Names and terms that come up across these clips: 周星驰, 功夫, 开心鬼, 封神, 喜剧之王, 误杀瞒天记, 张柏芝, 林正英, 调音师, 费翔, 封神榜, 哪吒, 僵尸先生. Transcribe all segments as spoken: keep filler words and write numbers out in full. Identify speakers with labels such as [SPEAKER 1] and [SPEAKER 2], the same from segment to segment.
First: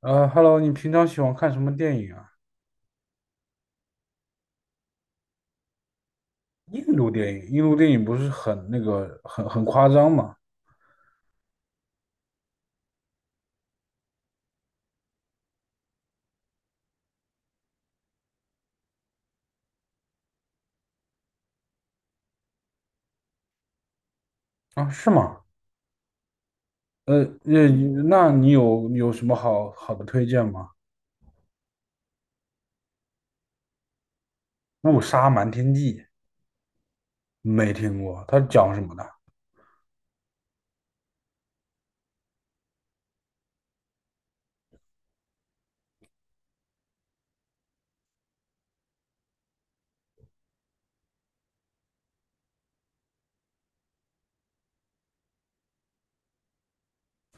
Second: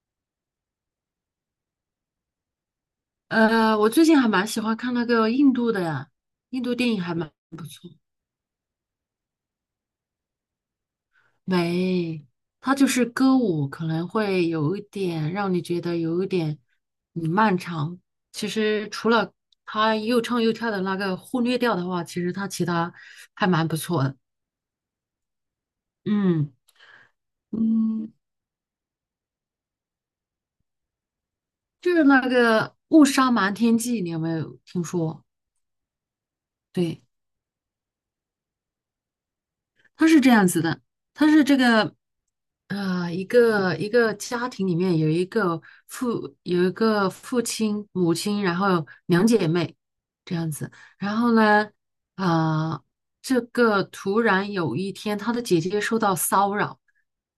[SPEAKER 1] 呃，Hello,你平常喜欢看什么电影啊？
[SPEAKER 2] 呃，我最近还蛮喜欢看那个印度的呀，印度电
[SPEAKER 1] 印
[SPEAKER 2] 影
[SPEAKER 1] 度
[SPEAKER 2] 还蛮
[SPEAKER 1] 电影，印
[SPEAKER 2] 不
[SPEAKER 1] 度
[SPEAKER 2] 错。
[SPEAKER 1] 电影不是很那个，很很夸张吗？
[SPEAKER 2] 没，它就是歌舞，可能会有一点让你觉得有一点嗯漫长。其实除了他又唱又跳的那个忽略掉的话，其实他其他还蛮不错的。
[SPEAKER 1] 啊，是吗？
[SPEAKER 2] 嗯
[SPEAKER 1] 呃，那
[SPEAKER 2] 嗯，
[SPEAKER 1] 那你有有什么好好的推荐吗？
[SPEAKER 2] 就是那个《误杀瞒天记》，你有没有听
[SPEAKER 1] 《误
[SPEAKER 2] 说？
[SPEAKER 1] 杀瞒天记》，
[SPEAKER 2] 对，
[SPEAKER 1] 没听过，它讲什么的？
[SPEAKER 2] 它是这样子的，它是这个。呃，一个一个家庭里面有一个父有一个父亲、母亲，然后两姐妹这样子。然后呢，啊，这个突然有一天，她的姐姐受到骚扰，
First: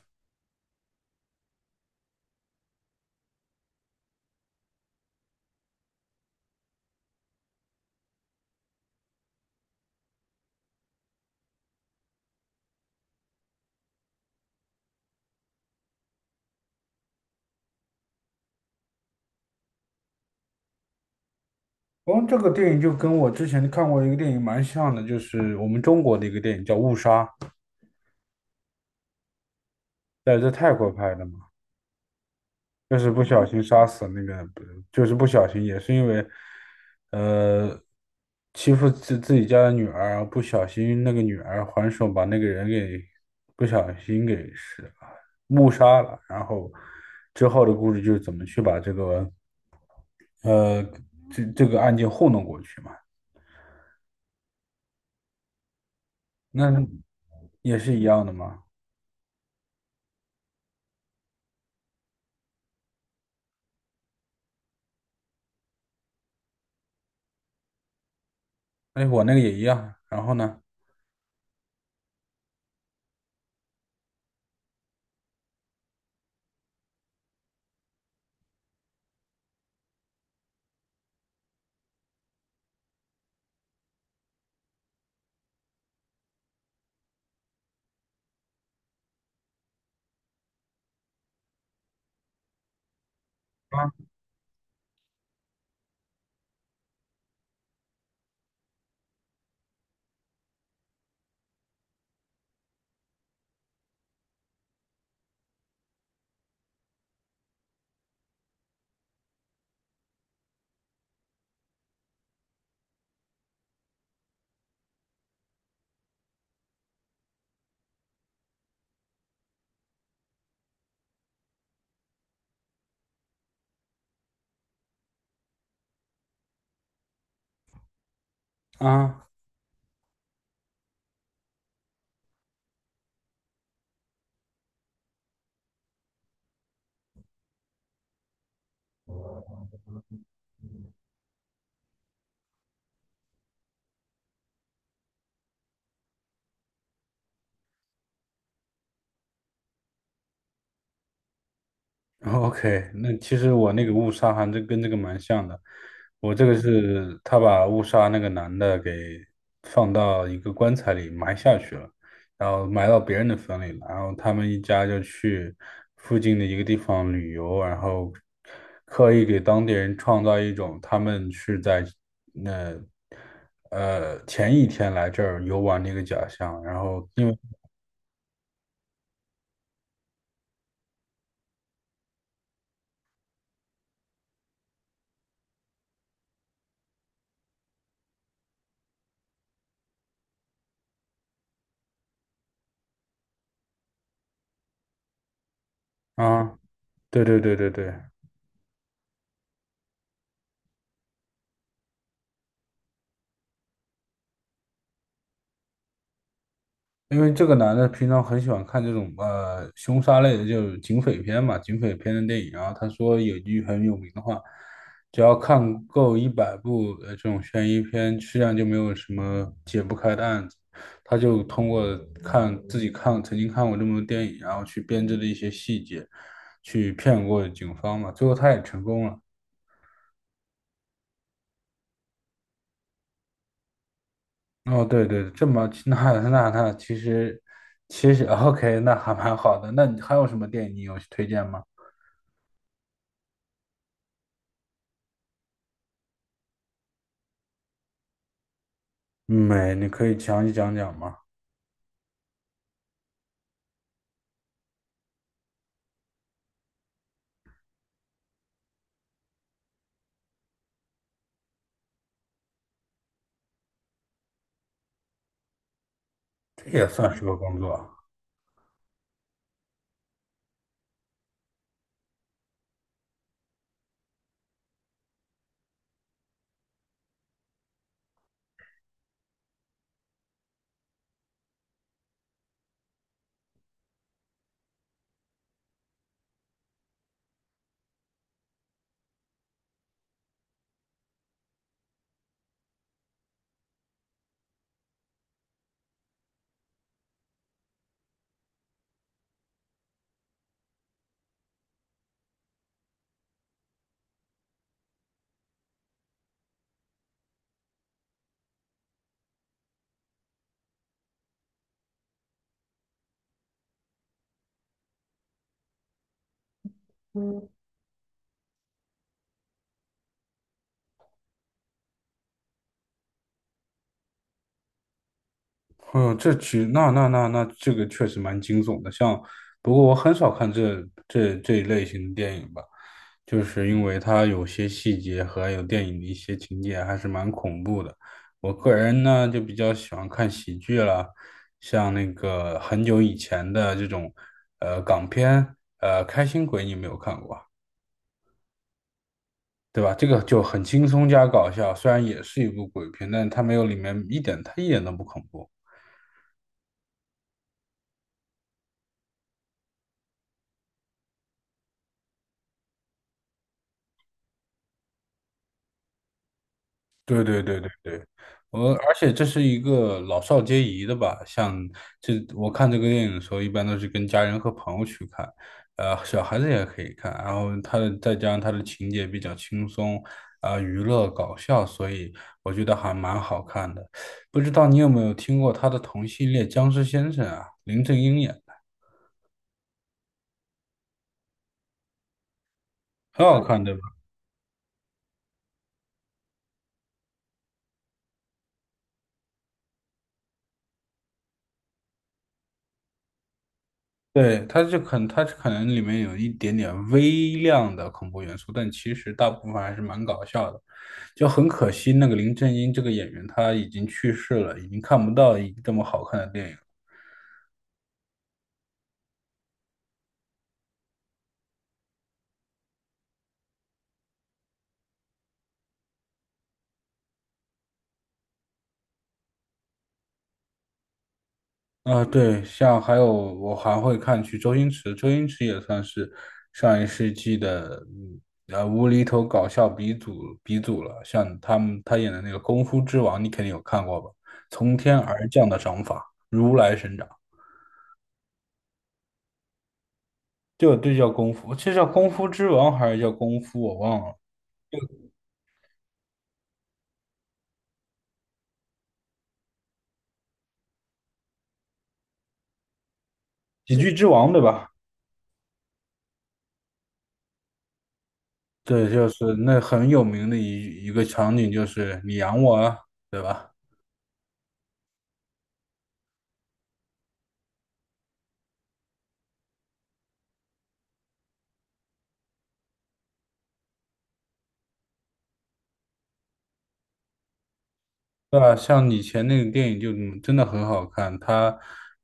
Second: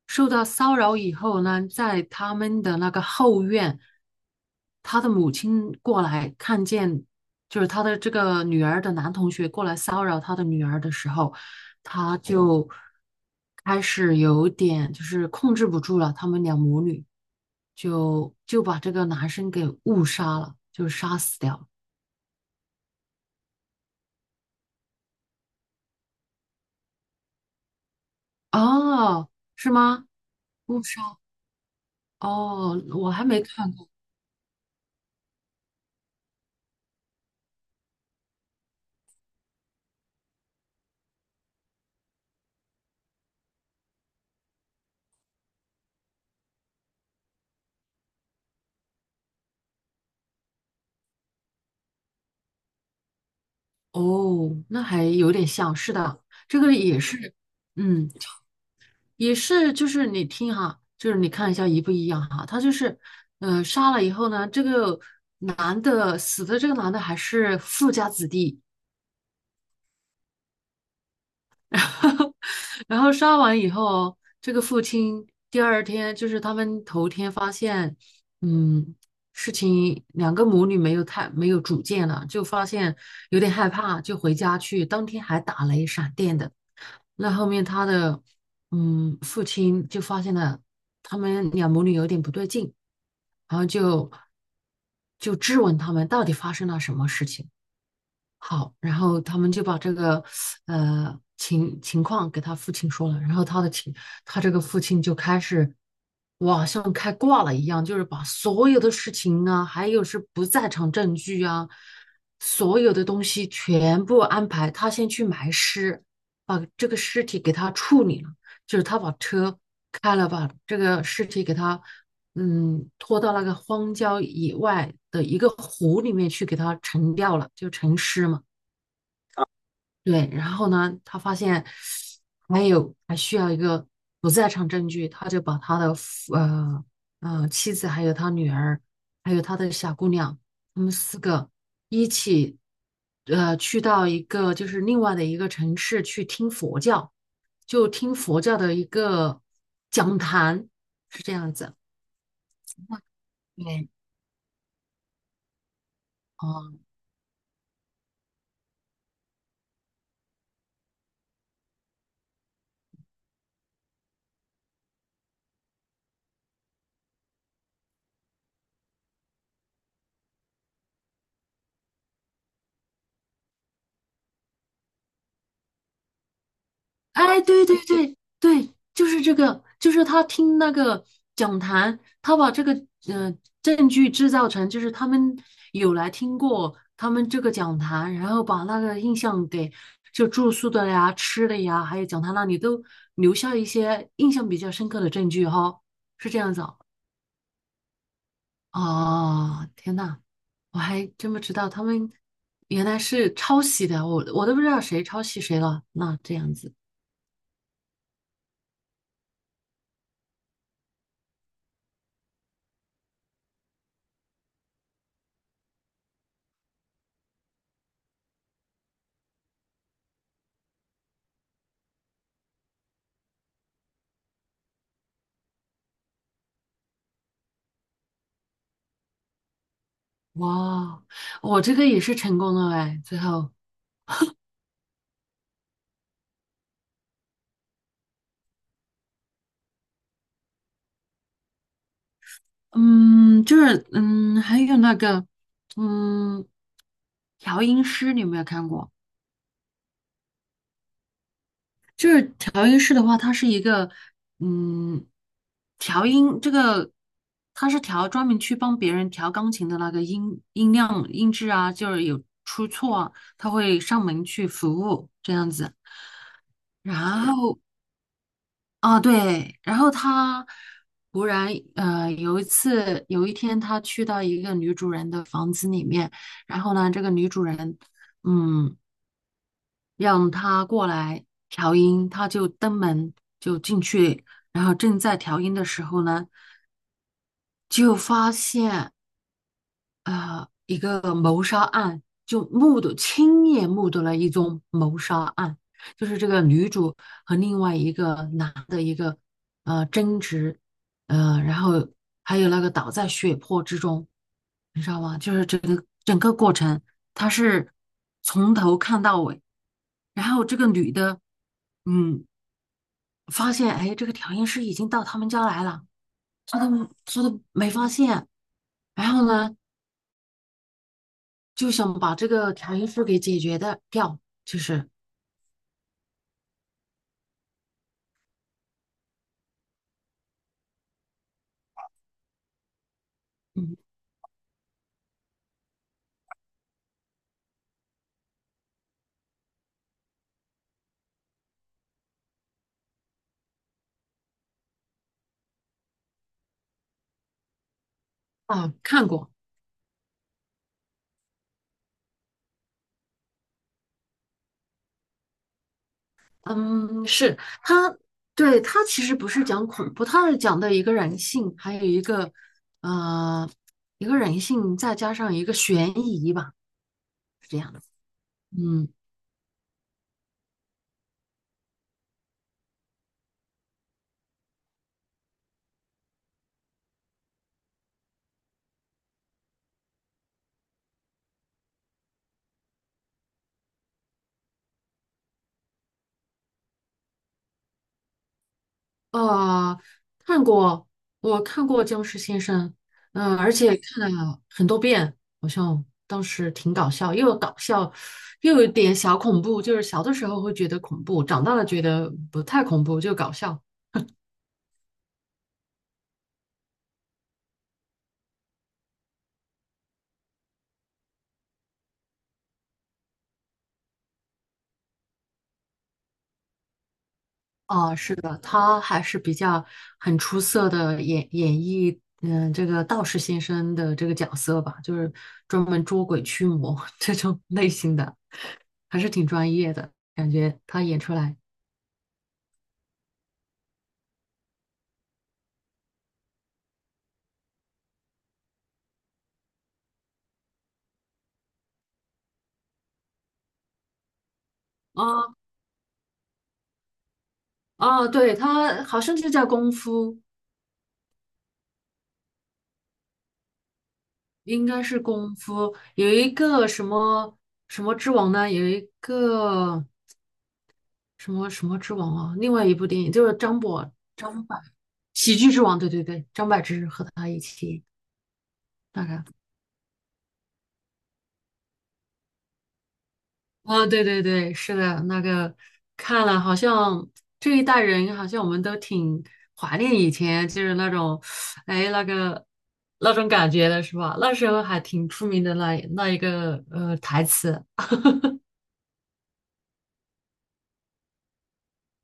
[SPEAKER 2] 受到骚扰以后呢，在他们的那个后院，她的母亲过来看见，就是她的这个女儿的男同学过来骚扰她的女儿的时候。他就开始有点就是控制不住了，他们俩母女就就把这个男生给误杀了，就杀死掉了。
[SPEAKER 1] 哦，这个电影就跟我之前看过一个电影蛮像的，就是我们中国的一个电影叫《误杀》，
[SPEAKER 2] 哦，是吗？
[SPEAKER 1] 在在泰
[SPEAKER 2] 误
[SPEAKER 1] 国拍
[SPEAKER 2] 杀？
[SPEAKER 1] 的。嘛。
[SPEAKER 2] 哦，
[SPEAKER 1] 就是
[SPEAKER 2] 我还
[SPEAKER 1] 不
[SPEAKER 2] 没
[SPEAKER 1] 小心
[SPEAKER 2] 看
[SPEAKER 1] 杀
[SPEAKER 2] 过。
[SPEAKER 1] 死那个，不就是不小心，也是因为，呃，欺负自自己家的女儿，不小心那个女儿还手把那个人给不小心给是误杀了，然后之后的故事就是怎么去把这个呃这这个案件糊弄过去嘛，
[SPEAKER 2] 哦，那还有点像，是的，这
[SPEAKER 1] 那
[SPEAKER 2] 个也是，
[SPEAKER 1] 也是一
[SPEAKER 2] 嗯，
[SPEAKER 1] 样的嘛。
[SPEAKER 2] 也是，就是你听哈，就是你看一下一不一样哈，他就是，呃，杀了以后呢，这个男的死的这个男的还是富家子弟。
[SPEAKER 1] 哎，我那个也一样，然后呢？
[SPEAKER 2] 然后杀完以后，这个父亲第二天就是他们头天发现，嗯，事情两个母女没有太没有主见了，就发现有点害怕，就回家去。当天还打雷闪电的。那后面他的嗯父亲就发现了他们两母女有点不对劲，然后就
[SPEAKER 1] 啊
[SPEAKER 2] 就质问他们到底发生了什么事情。好，然后他们就把这个呃情情况给他父亲说了，然后他的亲，他这个父亲就开始，哇，像开挂了一样，就是把所有的事情啊，还有是不在场证据啊，所有的东西全部安排，他先去埋尸，把这个尸体给他处理了，就是他把车开了，把这个尸体给他。嗯，拖到那个荒郊野外的一个湖里面去，给它沉掉了，就沉尸嘛。
[SPEAKER 1] 啊。
[SPEAKER 2] 对，然后呢，他发现还有还需要一个不在场证据，他就把他的夫呃呃妻子，还有他女儿，还有他的小姑娘，他们四个一起呃去到一个就是另外的一个城市去听佛教，就听佛教的一个讲坛，是这样子。
[SPEAKER 1] OK,那其实我那
[SPEAKER 2] 对。
[SPEAKER 1] 个误杀还真跟这个蛮像的。我这个
[SPEAKER 2] 哦，
[SPEAKER 1] 是他把误杀那个男的给放到一个棺材里埋下去了，然后埋到别人的坟里了。然后他们一家就去附近的一个地方旅游，然后刻意给当地人创造一种他们是在那呃前一天来这儿游玩的一个假象。然后因为
[SPEAKER 2] 哎，对对对对，就是这个，就是他听那个讲坛，他把这个呃证据制造成，就是他们有来听过他们这个讲坛，然后把那个印象给就住宿的呀、吃的呀，还有讲坛那里都留下一些印象比较深刻的证据哈、是这样
[SPEAKER 1] 啊，
[SPEAKER 2] 子哦。
[SPEAKER 1] 对对对对对。
[SPEAKER 2] 哦，天呐，我还真不知道他们原来是抄袭的，我我都不知道谁抄袭谁了。那这样子。
[SPEAKER 1] 因为这个男的平常很喜欢看这种呃凶杀类的，就是警匪片嘛，警匪片的电影啊。然后他说有一句很有名的话，只要看够一百部呃这种悬疑片，实际上就没有什么解不开的案子。他就通过看自己看曾经看过这么多电影，然后去编织的一些细节，去骗过警方嘛。最后他也成功了。
[SPEAKER 2] 哇，我这个也是成功了哎，最后，
[SPEAKER 1] 哦，对对，这么那那那其实其实 OK,那还蛮好的。那你还有什么电影你有推荐吗？
[SPEAKER 2] 嗯，就是嗯，还有那个，嗯，调音师你有没有看过？
[SPEAKER 1] 没，你可以详细讲讲吗？
[SPEAKER 2] 就是调音师的话，它是一个，嗯，调音这个，它是调专门去帮别人调钢琴的那个音音量、音质啊，就是有出错啊，他会上门去服务这样子。
[SPEAKER 1] 这也
[SPEAKER 2] 然
[SPEAKER 1] 算是个
[SPEAKER 2] 后
[SPEAKER 1] 工作啊。
[SPEAKER 2] 啊，对，然后他忽然呃有一次有一天，他去到一个女主人的房子里面，然后呢，这个女主人嗯让他过来调音，他就登门就进去，然后正在调音的时候呢，就发现。呃一个谋杀案，就目睹亲眼目睹了一宗谋杀案，就是这个女主和另外一个男的一个呃争执，呃，然后还有那个倒在血泊之中，你知道吗？就是整个整个过程，他是从头看到尾，然后这个女的，嗯，发现哎，这个调音师已经到他们家来了，她都她都没发现。然后呢，就想把这个调音师给解决的掉，就是
[SPEAKER 1] 嗯，这其那那那那这个确实蛮惊悚的。像，不过我很少看这这这一类型的电影吧，就是
[SPEAKER 2] 嗯
[SPEAKER 1] 因为它有些细节和还有电影的一些情节还是蛮恐怖的。我个人呢就比较喜欢看喜剧了，像那个很久以前的这种呃港片，呃《开心鬼》，你有没有看过？
[SPEAKER 2] 啊，看过，
[SPEAKER 1] 对吧？这个就很轻松加搞笑，虽然也是一部鬼片，但它没有里面一点，它一点都不恐怖。
[SPEAKER 2] 嗯，是他，对他其实不是讲恐怖，他是讲的一个人性，还有一个呃一个人性，再加上一个悬疑吧，
[SPEAKER 1] 对对
[SPEAKER 2] 是这
[SPEAKER 1] 对对
[SPEAKER 2] 样的，
[SPEAKER 1] 对，我
[SPEAKER 2] 嗯。
[SPEAKER 1] 而且这是一个老少皆宜的吧，像这我看这个电影的时候，一般都是跟家人和朋友去看，呃，小孩子也可以看，然后它的再加上它的情节比较轻松，啊、娱乐搞笑，所以我觉得还蛮好看的。不知道你有没有听过他的同系列《僵尸先生》啊，林正英演的，
[SPEAKER 2] 啊，看过，我看过《僵尸先生》，
[SPEAKER 1] 很
[SPEAKER 2] 嗯、
[SPEAKER 1] 好
[SPEAKER 2] 而
[SPEAKER 1] 看的。
[SPEAKER 2] 且看了很多遍，好像当时挺搞笑，又搞笑，又有点小恐怖，就是小的时候会觉得恐怖，长大了觉得不太恐怖，就搞笑。
[SPEAKER 1] 对，它就可能，它可能里面有一点点微量的恐怖元素，但其实大部分还是蛮搞笑的。就很可惜，那个林正英这个演员他已经去世了，已经看不到一这么好看的电影了。
[SPEAKER 2] 啊，是的，他还是比较很出色的演演绎，嗯、这个道士先生的这个角色吧，就是专门捉鬼驱魔 这种类型的，还是挺专业的，感觉他演出来。
[SPEAKER 1] 啊、对，像还有我还会看去周星驰，周星驰也算是上一世纪的嗯呃无厘头搞笑鼻祖鼻祖了。像他们他演的那个《功夫之王》，你肯定有看过吧？从天而
[SPEAKER 2] 啊。
[SPEAKER 1] 降的掌法，如来神掌。
[SPEAKER 2] 哦，对，他好像就叫功夫，
[SPEAKER 1] 对对，叫功夫，这叫功夫之王还是叫功夫？我忘了。
[SPEAKER 2] 应该是功夫。有一个什么什么之王呢？有一个什么什么之王啊？另外一部电影就是张
[SPEAKER 1] 喜
[SPEAKER 2] 柏
[SPEAKER 1] 剧之王对
[SPEAKER 2] 张柏
[SPEAKER 1] 吧？
[SPEAKER 2] 喜剧之王，对对对，张柏芝和他一起
[SPEAKER 1] 对，
[SPEAKER 2] 那
[SPEAKER 1] 就
[SPEAKER 2] 个。
[SPEAKER 1] 是那很有名的一一个场景，就是你养我啊，对吧？
[SPEAKER 2] 啊、对对对，是的，那个看了，好像这一代人好像我们都挺怀念以前，就是那种，哎，那个那种感觉的是吧？那时候还挺出名的那那一个呃台词。
[SPEAKER 1] 对啊，像以前那个电影就嗯真的很好看，它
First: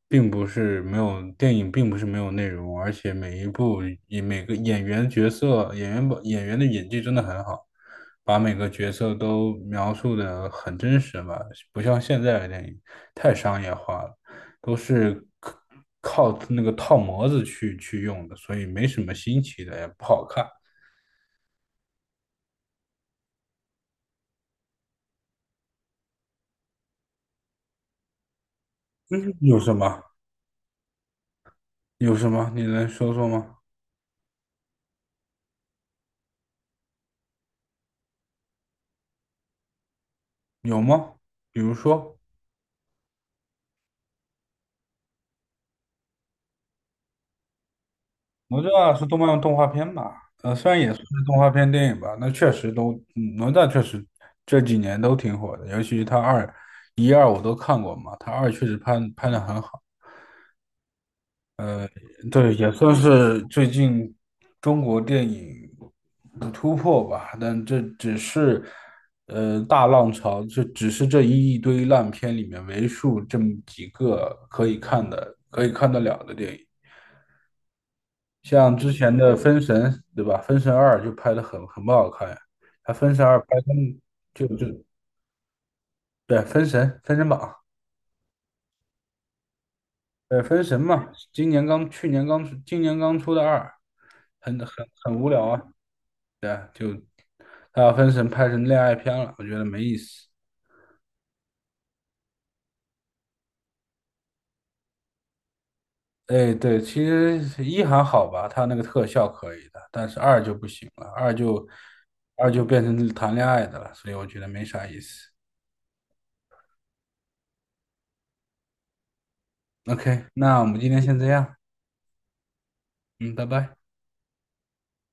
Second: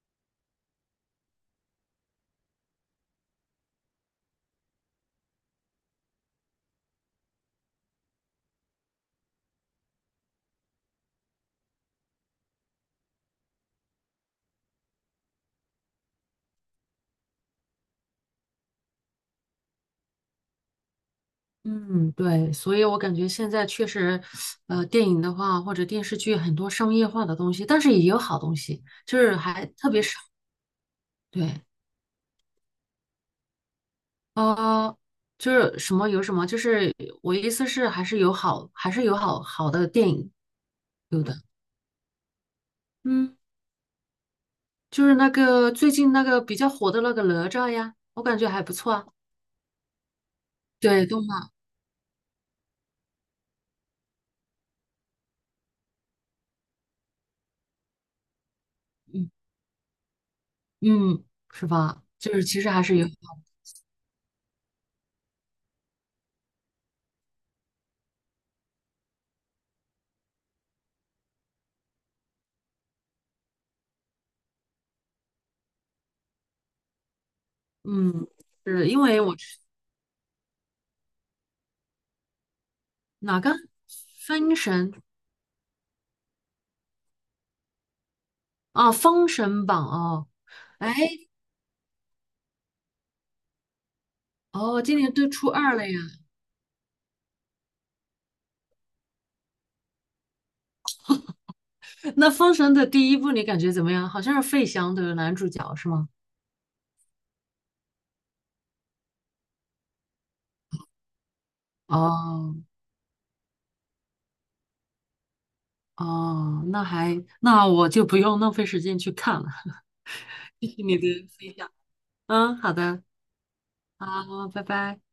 [SPEAKER 1] 并不是没有电影，并不是没有内容，而且每一部以每个演员角色演员把演员的演技真的很好，把每个角色都描述的很真实吧，不像现在的电影太商业化了，都是靠靠那个套模子去去用的，所以没什么新奇的，也不好看。
[SPEAKER 2] 嗯，对，所以我感觉现在确实，呃，电影的话或者电视剧很多商业化的东西，但是也有好东西，就
[SPEAKER 1] 嗯，
[SPEAKER 2] 是
[SPEAKER 1] 有
[SPEAKER 2] 还
[SPEAKER 1] 什
[SPEAKER 2] 特别
[SPEAKER 1] 么？
[SPEAKER 2] 少。对，
[SPEAKER 1] 有什么？你能说说吗？
[SPEAKER 2] 呃，就是什么有什么，就是我意思是还是有好，还是有好好的电影
[SPEAKER 1] 有吗？
[SPEAKER 2] 有的。
[SPEAKER 1] 比如说。
[SPEAKER 2] 嗯，就是那个最近那个比较火的那个哪吒呀，我感觉
[SPEAKER 1] 哪
[SPEAKER 2] 还不错
[SPEAKER 1] 吒是
[SPEAKER 2] 啊。
[SPEAKER 1] 动漫动画片吧？是
[SPEAKER 2] 对，动
[SPEAKER 1] 动画
[SPEAKER 2] 漫，
[SPEAKER 1] 片电影吧？那确实都，嗯哪吒确实这几年都挺火的，尤其是他二、一二我都看过嘛，他二确实拍拍
[SPEAKER 2] 嗯
[SPEAKER 1] 的很好。
[SPEAKER 2] 嗯，是吧？就是
[SPEAKER 1] 对，
[SPEAKER 2] 其
[SPEAKER 1] 也
[SPEAKER 2] 实还
[SPEAKER 1] 算
[SPEAKER 2] 是有，
[SPEAKER 1] 是最近中国电影的突破吧，但这只是呃大浪潮，这只是这一堆烂片里面为数这么几个可以看的、可以看得了的电影。
[SPEAKER 2] 嗯，
[SPEAKER 1] 像
[SPEAKER 2] 是
[SPEAKER 1] 之
[SPEAKER 2] 因
[SPEAKER 1] 前
[SPEAKER 2] 为
[SPEAKER 1] 的
[SPEAKER 2] 我
[SPEAKER 1] 《封神》，对吧？《封神二》就拍的很很不好看呀。他《封神二》
[SPEAKER 2] 哪个
[SPEAKER 1] 拍成就
[SPEAKER 2] 分
[SPEAKER 1] 就
[SPEAKER 2] 神。
[SPEAKER 1] 对，《封神》《封神榜》，
[SPEAKER 2] 啊，哦《封神榜》哦，
[SPEAKER 1] 对《封神》
[SPEAKER 2] 哎，
[SPEAKER 1] 嘛，今年刚去年刚出，今年刚出的二，很
[SPEAKER 2] 哦，
[SPEAKER 1] 很
[SPEAKER 2] 今年
[SPEAKER 1] 很
[SPEAKER 2] 都
[SPEAKER 1] 无聊
[SPEAKER 2] 初
[SPEAKER 1] 啊。
[SPEAKER 2] 二了呀。
[SPEAKER 1] 对啊，就他把《封神》拍成恋爱片了，我觉得没意思。
[SPEAKER 2] 那《封神》的第一部你感觉怎么样？好像是费翔的男主角是吗？
[SPEAKER 1] 哎，对，其实一还好吧，他那个特效可以的，但是二就不行了，二就二
[SPEAKER 2] 哦
[SPEAKER 1] 就变成谈恋爱的了，所以我觉得没啥意思。
[SPEAKER 2] 哦，那还那我就不用浪费时间去看了。
[SPEAKER 1] OK,那我
[SPEAKER 2] 谢
[SPEAKER 1] 们
[SPEAKER 2] 谢
[SPEAKER 1] 今
[SPEAKER 2] 你
[SPEAKER 1] 天先这
[SPEAKER 2] 的分
[SPEAKER 1] 样，
[SPEAKER 2] 享。嗯，好的，
[SPEAKER 1] 嗯，拜拜。
[SPEAKER 2] 好，拜拜。